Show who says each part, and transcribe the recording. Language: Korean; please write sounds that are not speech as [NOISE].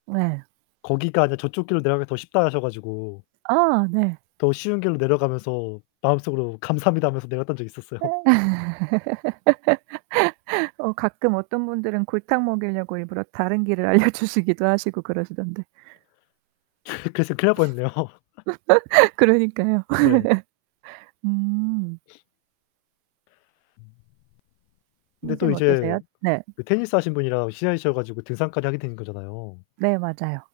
Speaker 1: 네.
Speaker 2: "거기가 아니라 저쪽 길로 내려가기가 더 쉽다." 하셔 가지고
Speaker 1: 아 네.
Speaker 2: 더 쉬운 길로 내려가면서 마음 속으로 '감사합니다.' 하면서 내려갔던 적이 있었어요.
Speaker 1: [LAUGHS] 어 가끔 어떤 분들은 골탕 먹이려고 일부러 다른 길을 알려주시기도 하시고 그러시던데.
Speaker 2: [LAUGHS] 그랬으면 큰일 날 뻔 했네요.
Speaker 1: [LAUGHS] 그러니까요.
Speaker 2: 네.
Speaker 1: [LAUGHS] 음.
Speaker 2: [SNIFFS] 근데 또
Speaker 1: 선생님
Speaker 2: 이제
Speaker 1: 어떠세요? 네.
Speaker 2: 그 테니스 하신 분이랑 친해지셔 가지고 등산까지 하게 된 거잖아요.
Speaker 1: 네 맞아요.